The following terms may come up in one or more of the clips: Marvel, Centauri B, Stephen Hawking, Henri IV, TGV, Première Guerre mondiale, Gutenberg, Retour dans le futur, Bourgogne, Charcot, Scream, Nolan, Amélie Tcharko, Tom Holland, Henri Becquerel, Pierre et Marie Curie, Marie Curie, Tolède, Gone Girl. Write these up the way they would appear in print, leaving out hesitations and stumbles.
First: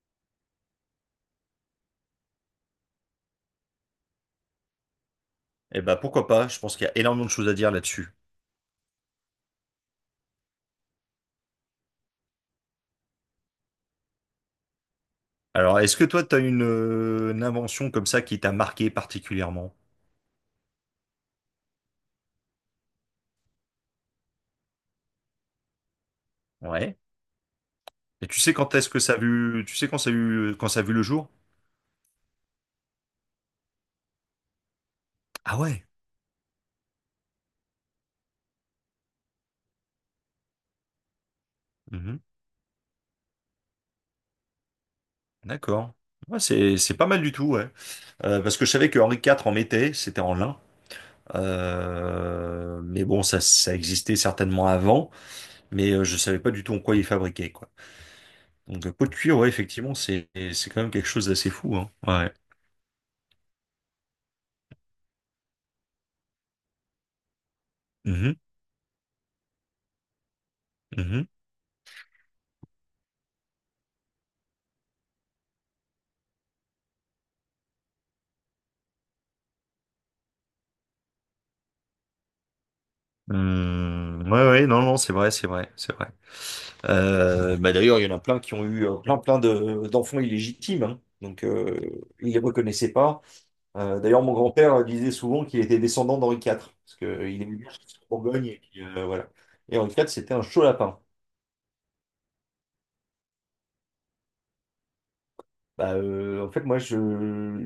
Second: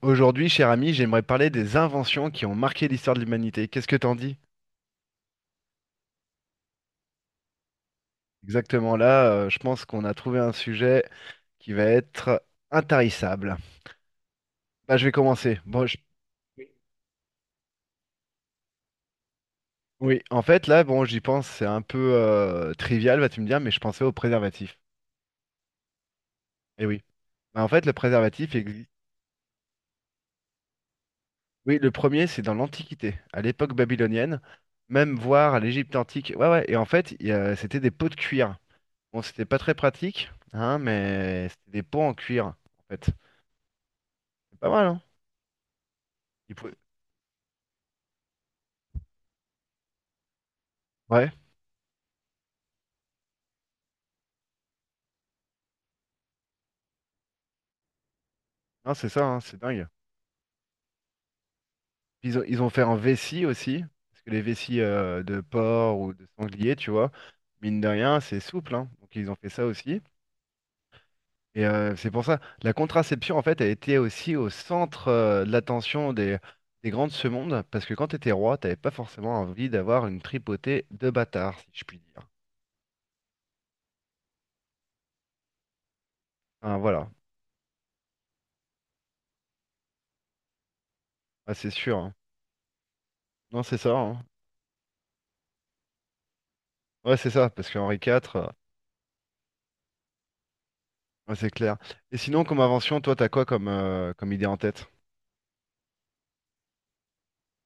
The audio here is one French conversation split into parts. Aujourd'hui, cher ami, j'aimerais parler des inventions qui ont marqué l'histoire de l'humanité. Qu'est-ce que t'en dis? Eh ben, pourquoi pas? Je pense qu'il y a énormément de choses à dire là-dessus. Exactement là, je pense qu'on a trouvé un sujet qui va être intarissable. Bah, je vais commencer. Alors, Bon, est-ce que toi, tu as une invention comme ça qui t'a marqué particulièrement? oui, en fait, là, bon, j'y pense, c'est un peu trivial, vas-tu me dire, mais je pensais au préservatif. Eh Ouais. oui. Bah, en fait, le Et tu sais préservatif quand est-ce existe. que ça a vu, tu sais quand ça a vu, quand ça a vu le jour? Oui, le premier, c'est dans l'Antiquité, à l'époque babylonienne, même voire Ah à ouais. l'Égypte antique. Ouais, ouais. Et en fait, c'était des pots de cuir. Bon, c'était pas très pratique, hein, mais c'était des pots en Mhm. cuir en fait. Pas mal, hein? D'accord. Ouais, Ils pou- c'est pas mal du tout, ouais. Parce que je savais que Henri IV en mettait, c'était en lin. Ouais, Mais bon, ça existait certainement avant, mais je savais pas du tout en quoi il fabriquait, quoi. Donc, non, pot c'est de ça, cuir, hein, ouais, c'est dingue. effectivement, c'est quand même quelque chose d'assez fou, hein. Puis Ouais. ils ont fait un vessie aussi, parce que les vessies de porc ou de sanglier, tu vois, mine de rien, Mhm. c'est souple, hein, donc ils ont fait ça aussi. Mhm. Et c'est pour ça, la contraception, en fait, a été aussi au centre de l'attention des grands de ce monde, parce que quand t'étais roi, t'avais pas forcément envie d'avoir une tripotée de bâtards, si je puis dire. Hmm, ouais, ouais, non, non, c'est vrai, c'est vrai, c'est vrai. Ah, voilà. Bah d'ailleurs, il y en a plein qui ont eu plein, plein de, d'enfants illégitimes, hein. Donc Ah, c'est sûr, hein. ils les reconnaissaient pas. Non, c'est ça, D'ailleurs, hein. mon grand-père disait souvent qu'il était descendant d'Henri IV, parce qu'il Ouais, c'est ça, aimait bien parce chercher qu'Henri en Bourgogne, IV. et puis, voilà. Et Henri IV, c'était un chaud lapin. Ouais, c'est clair. Et sinon, comme invention, toi, t'as quoi comme, comme idée en tête? Bah, en fait, moi, je...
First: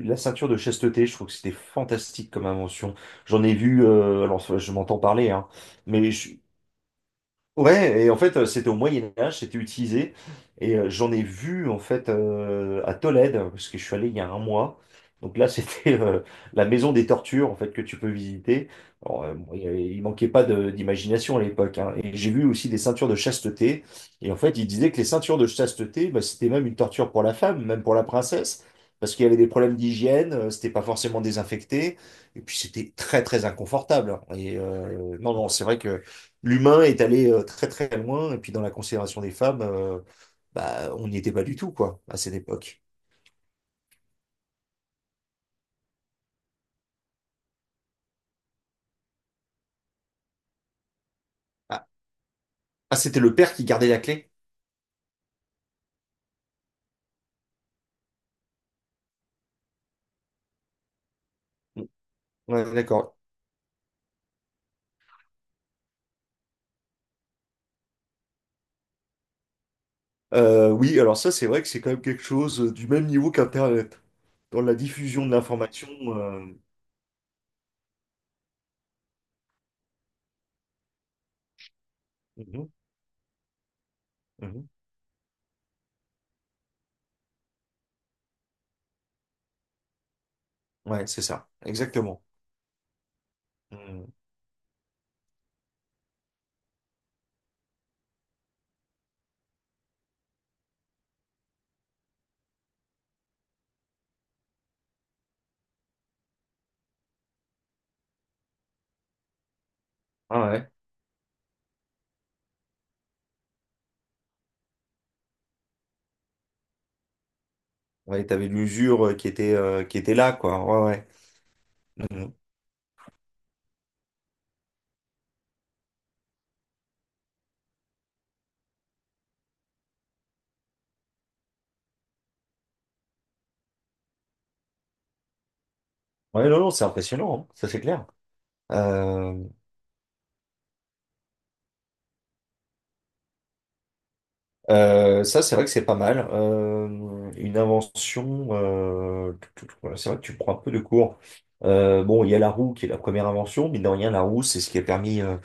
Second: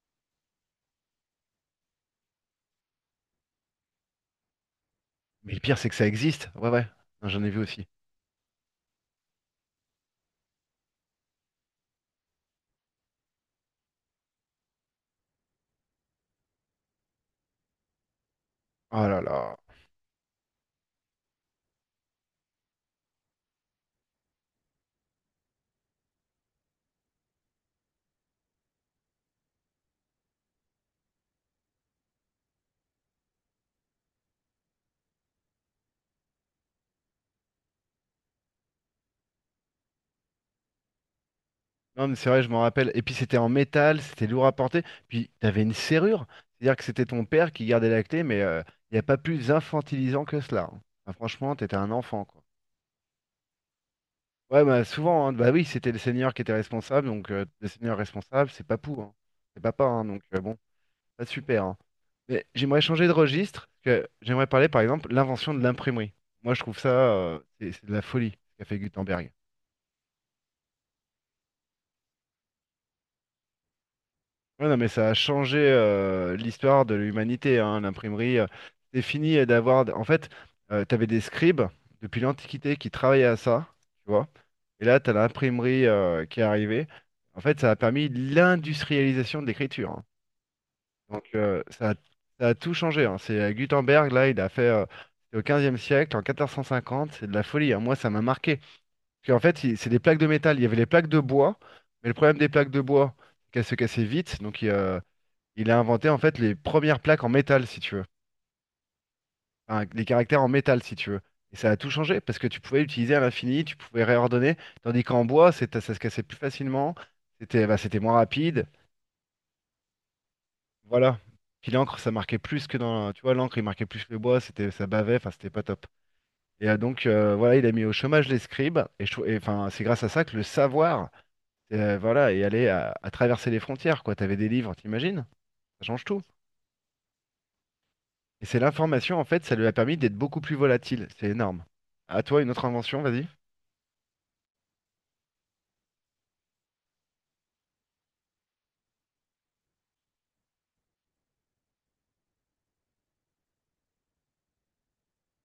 La ceinture de chasteté, je trouve que c'était fantastique comme invention. J'en ai vu, alors je m'entends parler, hein, Mais le pire, c'est que ça mais je- existe. Ouais, ouais. Non, j'en ai vu aussi. Ouais, et en fait, c'était au Moyen Âge, c'était utilisé, et j'en ai vu en fait à Tolède, parce que je suis allé il y a un mois. Donc là, c'était la maison des tortures en fait que tu peux visiter. Oh là Alors, bon, là. Il manquait pas d'imagination à l'époque, hein. Et j'ai vu aussi des ceintures de chasteté. Et en fait, ils disaient que les ceintures de chasteté, bah, c'était même une torture pour la femme, même pour la princesse, parce qu'il y avait des problèmes d'hygiène, c'était pas forcément désinfecté, et puis c'était très très inconfortable, hein. Et non, non, c'est vrai que l'humain est allé très très loin, et puis dans la considération des femmes, bah, on n'y était pas du tout, quoi, Non, mais à c'est cette vrai, je m'en époque. rappelle. Et puis, c'était en métal, c'était lourd à porter. Puis, t'avais une serrure. C'est-à-dire que c'était ton père qui gardait la clé, mais il n'y a pas plus infantilisant que cela, hein. Bah, franchement, t'étais Ah, un enfant, quoi. ah, c'était le père qui gardait la clé? Ouais, bah souvent, hein. Bah oui, c'était le seigneur qui était responsable. Donc, le seigneur responsable, c'est papou, hein. C'est papa, hein, donc bon. Ah, super, hein. Mais Ouais, j'aimerais changer de d'accord. registre, parce que j'aimerais parler, par exemple, l'invention de l'imprimerie. Moi, je trouve ça, c'est de la folie, ce qu'a fait Gutenberg. Oui, alors ça, c'est vrai que c'est quand même quelque chose du même niveau qu'Internet, dans Ouais, la non, mais ça a diffusion de changé l'information. Euh, l'histoire de l'humanité, hein, l'imprimerie, c'est fini d'avoir. En fait, tu avais des scribes depuis mhm. l'Antiquité qui travaillaient à ça, tu vois. Mhm. Et là, tu as l'imprimerie qui est arrivée. En fait, ça a permis l'industrialisation de l'écriture, hein. Ouais, c'est Donc ça, exactement. ça a tout changé, hein. C'est Gutenberg, Mhm. là, il a fait c'est au 15e siècle, en 1450, c'est de la folie, hein. Moi, ça m'a marqué. Parce qu'en fait, c'est des plaques de métal. Il y avait les plaques de bois, mais le problème des plaques de bois, c'est qu'elles se cassaient vite. Donc il a inventé en fait les premières plaques en métal, si tu veux. Enfin, les Ah caractères en ouais, métal, si tu veux. Et ça a tout changé parce que tu pouvais l'utiliser à l'infini, tu pouvais réordonner, tandis qu'en bois, ça se cassait plus facilement, c'était moins ouais, t'avais rapide. l'usure qui était là, quoi. Ouais, Voilà. Puis l'encre, ouais. ça Mhm. marquait plus que dans. Tu vois, l'encre, il marquait plus le bois, c'était, ça bavait, enfin, c'était pas top. Et voilà, il a mis au chômage les scribes, et, enfin, c'est grâce à ça que le savoir, voilà, est allé à traverser les frontières, quoi. T'avais des livres, t'imagines? Ça change tout. Ouais, non, non, c'est impressionnant, hein, ça c'est clair. Et c'est l'information, en Euh, fait, ça lui a permis d'être beaucoup plus volatile. C'est énorme. À toi, une autre invention, vas-y. Ça, c'est vrai que c'est pas mal. Une invention, voilà, c'est vrai que tu prends un peu de cours. Bon, il y a la roue qui est la première invention, mais de rien, la roue, c'est ce qui a permis,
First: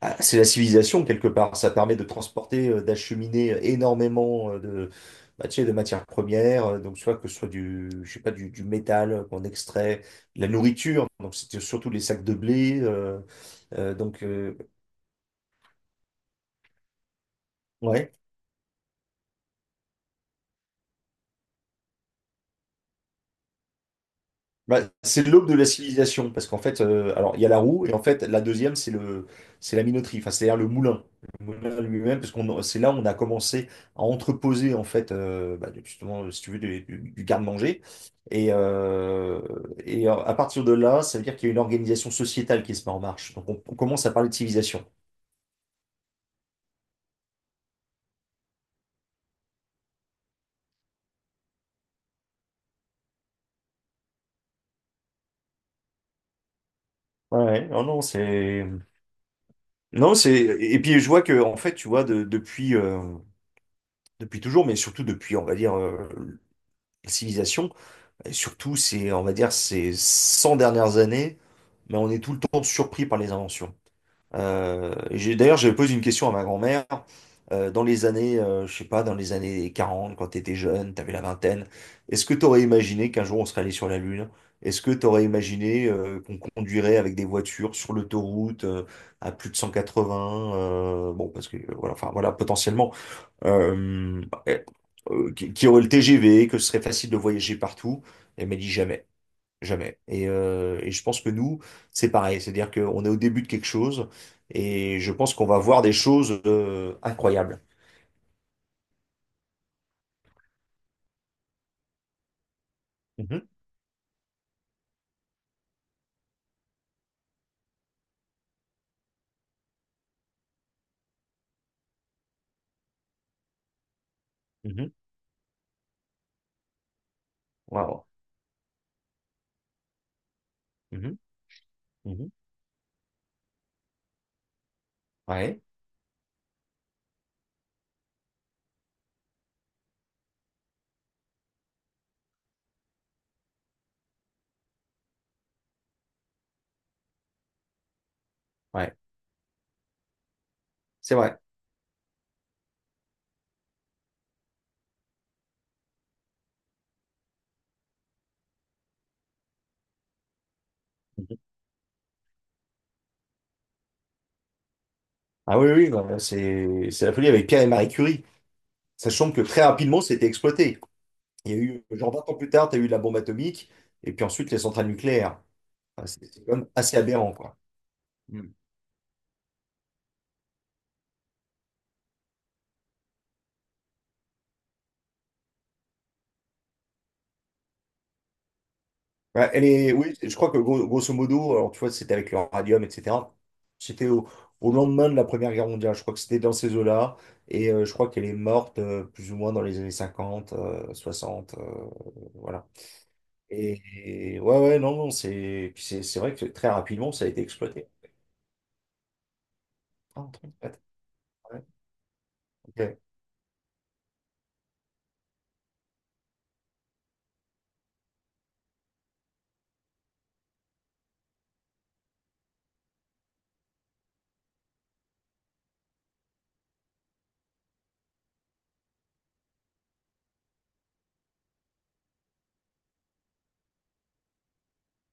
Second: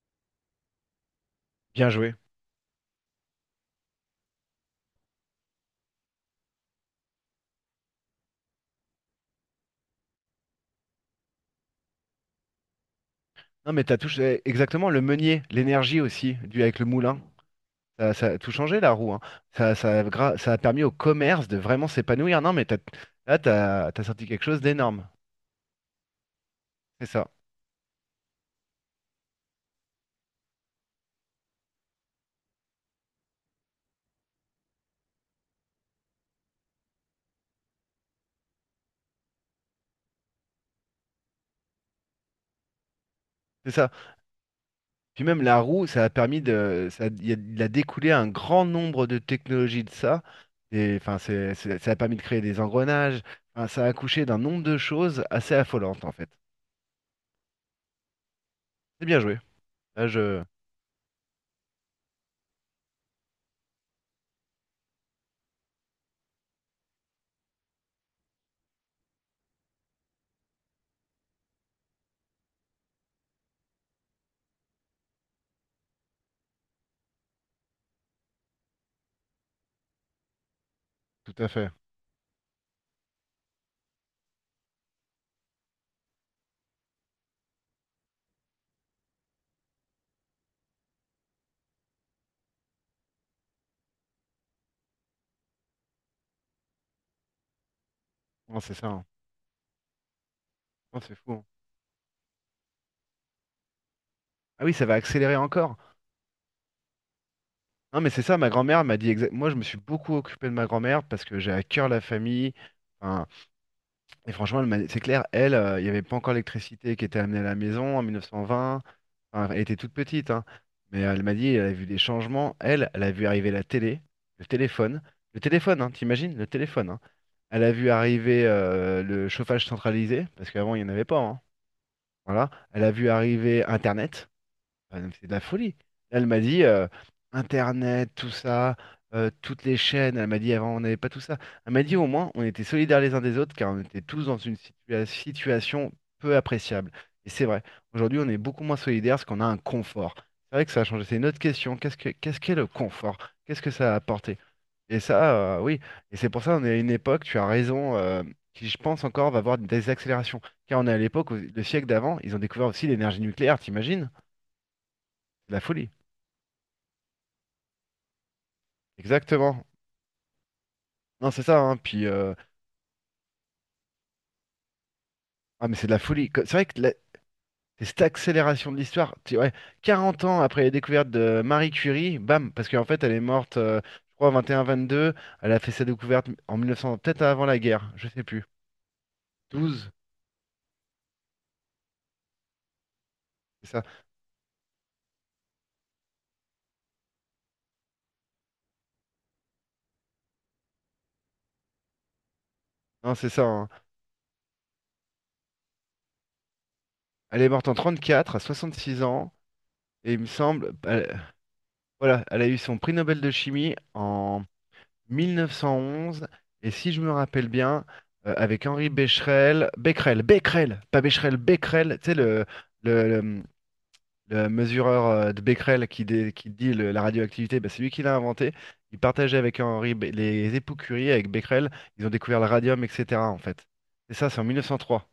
ah, c'est la civilisation quelque part. Ça Bien permet de joué. transporter, d'acheminer énormément de, bah, tu sais, de matières premières, donc soit que ce soit du, je sais pas, du métal qu'on extrait, de la nourriture, donc c'était surtout les sacs de blé. Non, mais t'as Donc, touché exactement le meunier, l'énergie aussi, dû avec le moulin. Ça, ouais. ça a tout changé la roue, hein. Ça a permis au commerce de vraiment s'épanouir. Non, mais t'as- là, t'as sorti quelque chose Bah, d'énorme. c'est l'aube de la civilisation, parce qu'en fait, C'est ça. alors il y a la roue, et en fait, la deuxième, c'est la minoterie, enfin, c'est-à-dire le moulin lui-même, parce qu'on, c'est là où on a commencé à entreposer, en fait, bah, justement, si tu veux, du garde-manger. Et, à partir de là, ça veut dire qu'il y a une organisation sociétale qui se met en marche. Donc, C'est on ça. commence à parler de civilisation. Puis même la roue, ça a permis de. Ça, il a découlé un grand nombre de technologies de ça. Et, enfin, ça a permis de créer des engrenages. Enfin, ça a accouché d'un nombre de choses assez affolantes, en fait. Ouais, ouais. Non, non, c'est. C'est bien joué. Là, Non, c'est. je. Et puis, je vois que, en fait, tu vois, depuis, depuis toujours, mais surtout depuis, on va dire, la civilisation, et surtout, c'est, on va dire, ces 100 dernières années, mais on est tout le temps surpris par les inventions. Et d'ailleurs, j'avais posé une question à ma grand-mère. Dans les années, je sais pas, dans les années 40, quand tu étais jeune, tu avais la Tout à vingtaine, fait. est-ce que tu aurais imaginé qu'un jour on serait allé sur la Lune? Est-ce que tu aurais imaginé qu'on conduirait avec des voitures sur l'autoroute à plus de 180? Bon, parce que, voilà, enfin, voilà, potentiellement bah, eh, qui aurait le TGV, que ce serait facile de voyager partout. Elle m'a Non, dit c'est ça, hein. jamais, jamais. Et, Non, je c'est pense que fou, hein. nous, c'est pareil. C'est-à-dire qu'on est au début de quelque chose Ah oui, ça va et je pense accélérer qu'on va encore. voir des choses incroyables. Non, mais c'est ça, ma grand-mère m'a dit exact... Moi, je me suis beaucoup occupé de ma grand-mère parce que j'ai à cœur la famille. Enfin, Mhm, et franchement, c'est clair, elle, il n'y avait pas encore l'électricité qui était amenée à la maison en 1920. Enfin, elle était toute petite, hein. Mais elle m'a dit, elle a vu des changements. Elle a vu arriver la télé, le mhm, téléphone. Le téléphone, hein, t'imagines? Le téléphone, hein. Elle a vu waouh, arriver le chauffage centralisé, parce qu'avant, il n'y en avait mhm, pas, hein. mhm. Voilà. Elle a vu arriver Internet. Ah non, mais c'est de la Ouais, folie. Là, elle m'a dit Internet, tout ça, toutes les chaînes. Elle m'a dit avant, on n'avait pas tout ça. Elle m'a dit au moins, on était solidaires les uns des autres car on était tous dans une situation peu appréciable. Et c'est vrai. Aujourd'hui, on est beaucoup moins ouais, solidaires parce qu'on a un confort. C'est vrai que ça a changé. c'est C'est une vrai. autre question. Qu'est-ce qu'est le confort? Qu'est-ce que ça a apporté? Et ça, oui. Et c'est pour ça, on est à une époque, tu as raison, qui, je pense encore, va avoir des accélérations. Car on est à l'époque, Mhm. le siècle d'avant, ils ont découvert aussi l'énergie nucléaire, t'imagines? C'est de Ah la oui, folie. oui, non, mais c'est la folie avec Pierre et Marie Curie. Sachant que très Exactement. rapidement, c'était exploité. Non, c'est Il y a ça, hein. eu, Puis, genre 20 ans plus tard, tu as eu la bombe atomique et puis ensuite les centrales nucléaires. ah, mais c'est de la Enfin, C'est folie. C'est C'est quand vrai même que assez aberrant, quoi. c'est cette Mm. accélération de l'histoire, tu ouais. 40 ans après la découverte de Marie Curie, bam, parce qu'en fait, elle est morte, je crois, 21, 22. Elle a fait sa découverte en 1900, peut-être avant la guerre, je sais plus. Ouais, 12, oui, je crois que grosso modo, alors tu vois, c'était avec le radium, etc. c'est ça. C'était au lendemain de la Première Guerre mondiale. Je crois que c'était dans ces eaux-là. Et je crois qu'elle est morte plus ou moins dans les années 50, 60. Voilà. Non, c'est ça, hein. Et, ouais, ouais, non, non, c'est puis c'est vrai que très rapidement, ça a été Elle est morte en exploité. 34, à 66 ans, et il Ah, me en semble, fait, ouais, voilà, elle a eu son prix ok. Nobel de chimie en 1911 et si je me rappelle bien, avec Henri Becquerel Becquerel, Becquerel, pas Becherel, Becquerel, tu sais, le, le- le mesureur de Becquerel qui dit la radioactivité, bah, c'est lui qui l'a inventé. Il partageait avec les époux Curie, avec Becquerel, ils ont découvert le radium, etc. en fait. C'est ça, c'est en 1903.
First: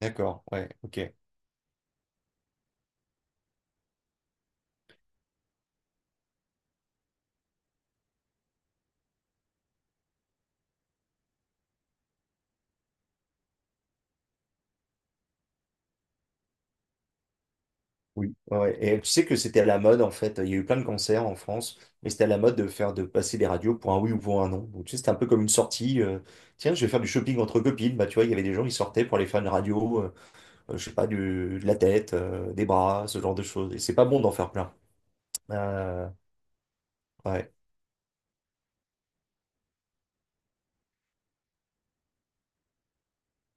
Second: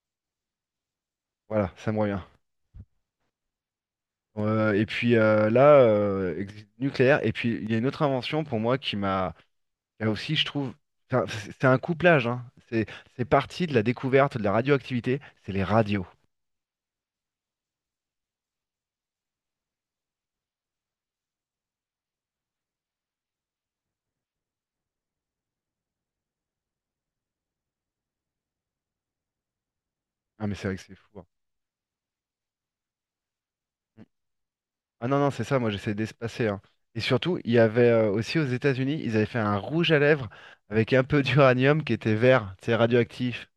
D'accord, ouais, ok. Voilà, ça me revient. Et puis là, nucléaire. Et puis il y a une autre invention pour moi qui m'a. Là aussi, je trouve, enfin, c'est un couplage, hein. C'est parti de la découverte de la radioactivité, c'est les radios. Oui, ouais. Ouais. Et tu sais que c'était à la mode en fait. Il y a eu plein de concerts en France, mais c'était à la mode de passer des radios pour un oui ou pour un non. Donc tu sais, c'était un peu comme une sortie. Tiens, je vais faire du shopping entre copines. Bah tu vois, il y avait des gens qui sortaient pour aller faire une radio, Ah mais c'est vrai que je sais c'est pas, fou, hein. De la tête, des bras, ce genre de choses. Et c'est Mm. pas bon d'en faire plein. Ah non, non, c'est ça, moi j'essaie Euh, d'espacer, hein. Et surtout, il ouais. y avait aussi aux États-Unis, ils avaient fait un rouge à lèvres avec un peu d'uranium qui était vert, c'est radioactif.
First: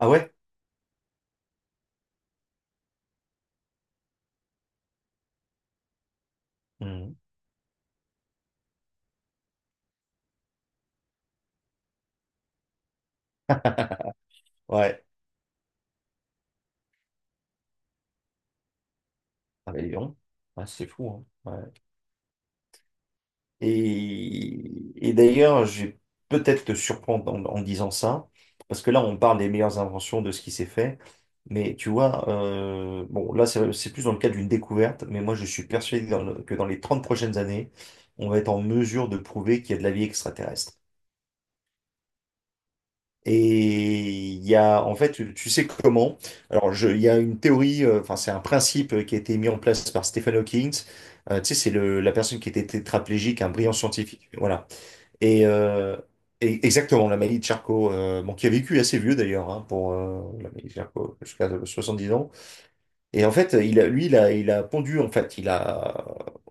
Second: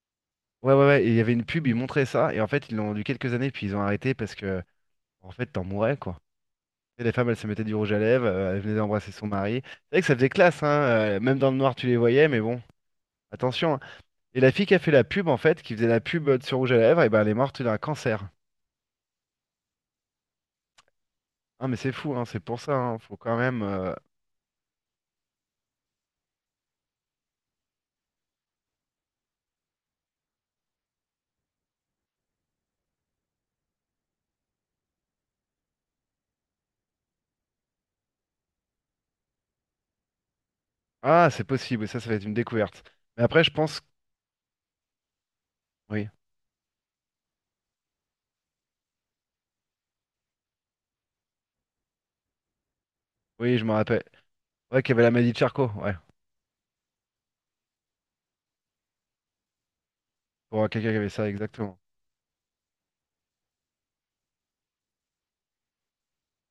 Ah ouais? Ouais, ouais, ouais, et il y avait une pub, ils montraient ça, et en fait, ils l'ont vendu quelques années, puis ils ont arrêté parce que, en fait, t'en mourais, quoi. Et les Mhm. femmes, elles se mettaient du rouge à lèvres, elles venaient d'embrasser son mari. C'est vrai que ça faisait classe, hein, même dans le noir, tu les voyais, mais bon, attention, hein. Et la fille qui a fait la Ouais. pub, en fait, qui faisait la pub sur rouge à lèvres, et ben elle est morte d'un cancer. Ah bah, dis donc. Ouais, c'est fou, hein. Ah, mais c'est fou, hein, c'est pour ça, hein, faut quand même, D'ailleurs, je vais peut-être te surprendre en disant ça, parce que là, on parle des meilleures inventions de ce qui s'est fait. Mais tu vois, bon, là, c'est plus dans le cadre d'une découverte, mais moi, je suis persuadé que que dans les 30 prochaines années, on va être en mesure de prouver qu'il y a de la vie extraterrestre. ah, c'est possible, ça va être une découverte. Mais après, je pense. Et il y a, en fait, tu sais Oui, comment? Alors, il y a une théorie, enfin, c'est un principe qui a été mis en place par Stephen Hawking. Tu sais, la personne qui était tétraplégique, un oui, je me brillant rappelle. scientifique. Voilà. Ouais, qu'il y avait la maladie de Et, Charcot, ouais. Exactement, l'Amélie Tcharko, bon, qui a vécu assez vieux d'ailleurs, hein, pour Pour l'Amélie quelqu'un qui avait Tcharko, ça, jusqu'à exactement. 70 ans. Et en fait, il a pondu, en fait,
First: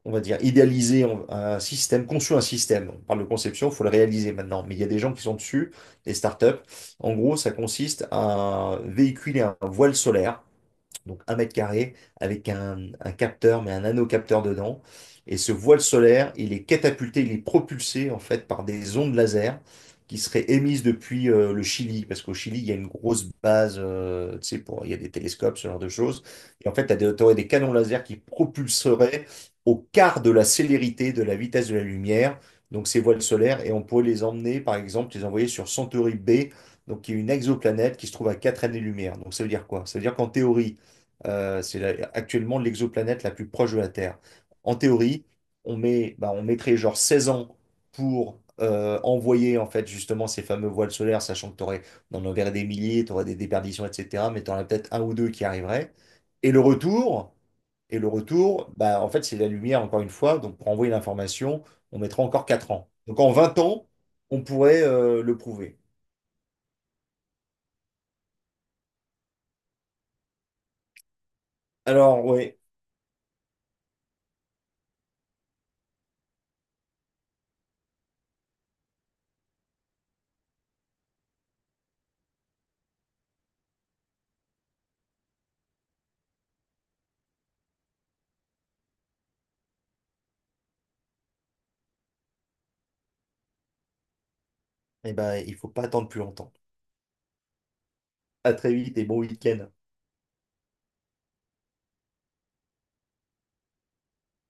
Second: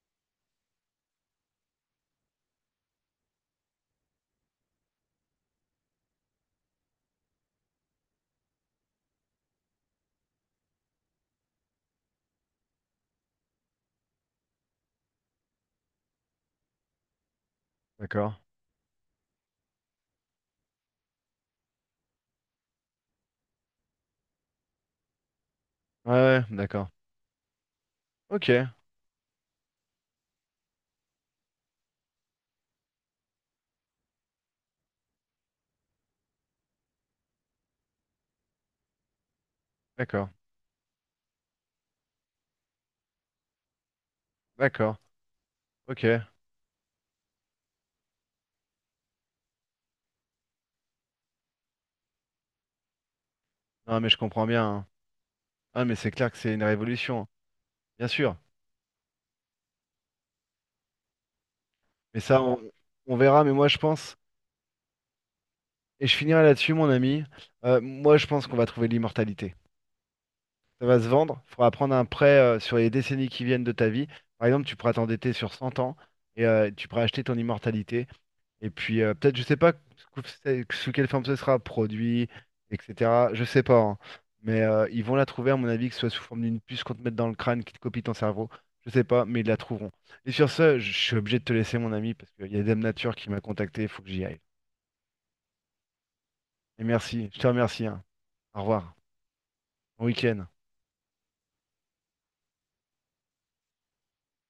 on va dire, idéalisé un système, conçu un système. On parle de conception, il faut le réaliser maintenant. Mais il y a des gens qui sont dessus, des startups. En gros, ça consiste à véhiculer un voile solaire donc un mètre carré, avec un capteur, mais un nanocapteur dedans. Et ce voile solaire, il est catapulté, il est propulsé en D'accord. fait par des ondes laser qui seraient émises depuis le Chili, parce qu'au Chili, il y a une grosse base, tu sais, il y a des télescopes, ce genre de Ouais, choses. ouais, Et en d'accord. fait, tu aurais des canons laser qui Ok, propulseraient au quart de la célérité de la vitesse de la lumière, donc ces voiles solaires, et on pourrait les emmener, par exemple, les envoyer sur Centauri B, donc qui est une exoplanète qui se trouve à 4 années-lumière. Donc ça veut dire quoi? Ça veut dire qu'en d'accord, théorie, c'est actuellement l'exoplanète la plus proche de la Terre. En d'accord, théorie, ok. On mettrait genre 16 ans pour envoyer en fait justement ces fameux voiles solaires, sachant que on en enverrait des milliers, t'aurais des déperditions, Non, mais je etc. Mais comprends t'en as bien, hein. peut-être un ou deux qui Ah, arriveraient. mais c'est clair que Et c'est le une révolution, retour, et le bien sûr. retour, bah, en fait, c'est la lumière encore une fois. Donc pour envoyer l'information, on Mais mettra ça, encore 4 ans. on Donc en verra, mais 20 moi, je ans, pense. on pourrait le prouver. Et je finirai là-dessus, mon ami. Moi, je pense qu'on va trouver l'immortalité. Ça va se vendre. Il faudra prendre un Alors prêt ouais, sur les décennies qui viennent de ta vie. Par exemple, tu pourras t'endetter sur 100 ans et tu pourras acheter ton immortalité. Et puis, peut-être, je sais pas sous sous quelle forme ce sera, produit, etc. Je sais pas, hein. Mais ils vont la trouver, à mon avis, que ce soit sous forme d'une puce qu'on te mette dans le crâne qui te copie ton cerveau. Je sais pas, mais ils la trouveront. Et sur ce, je suis obligé de te laisser, mon ami, parce qu'il y a Dame Nature qui m'a contacté, il faut que j'y aille. eh ben, il faut pas attendre plus longtemps. Et merci, je te remercie, hein. À Au très revoir. vite et bon week-end. Bon week-end.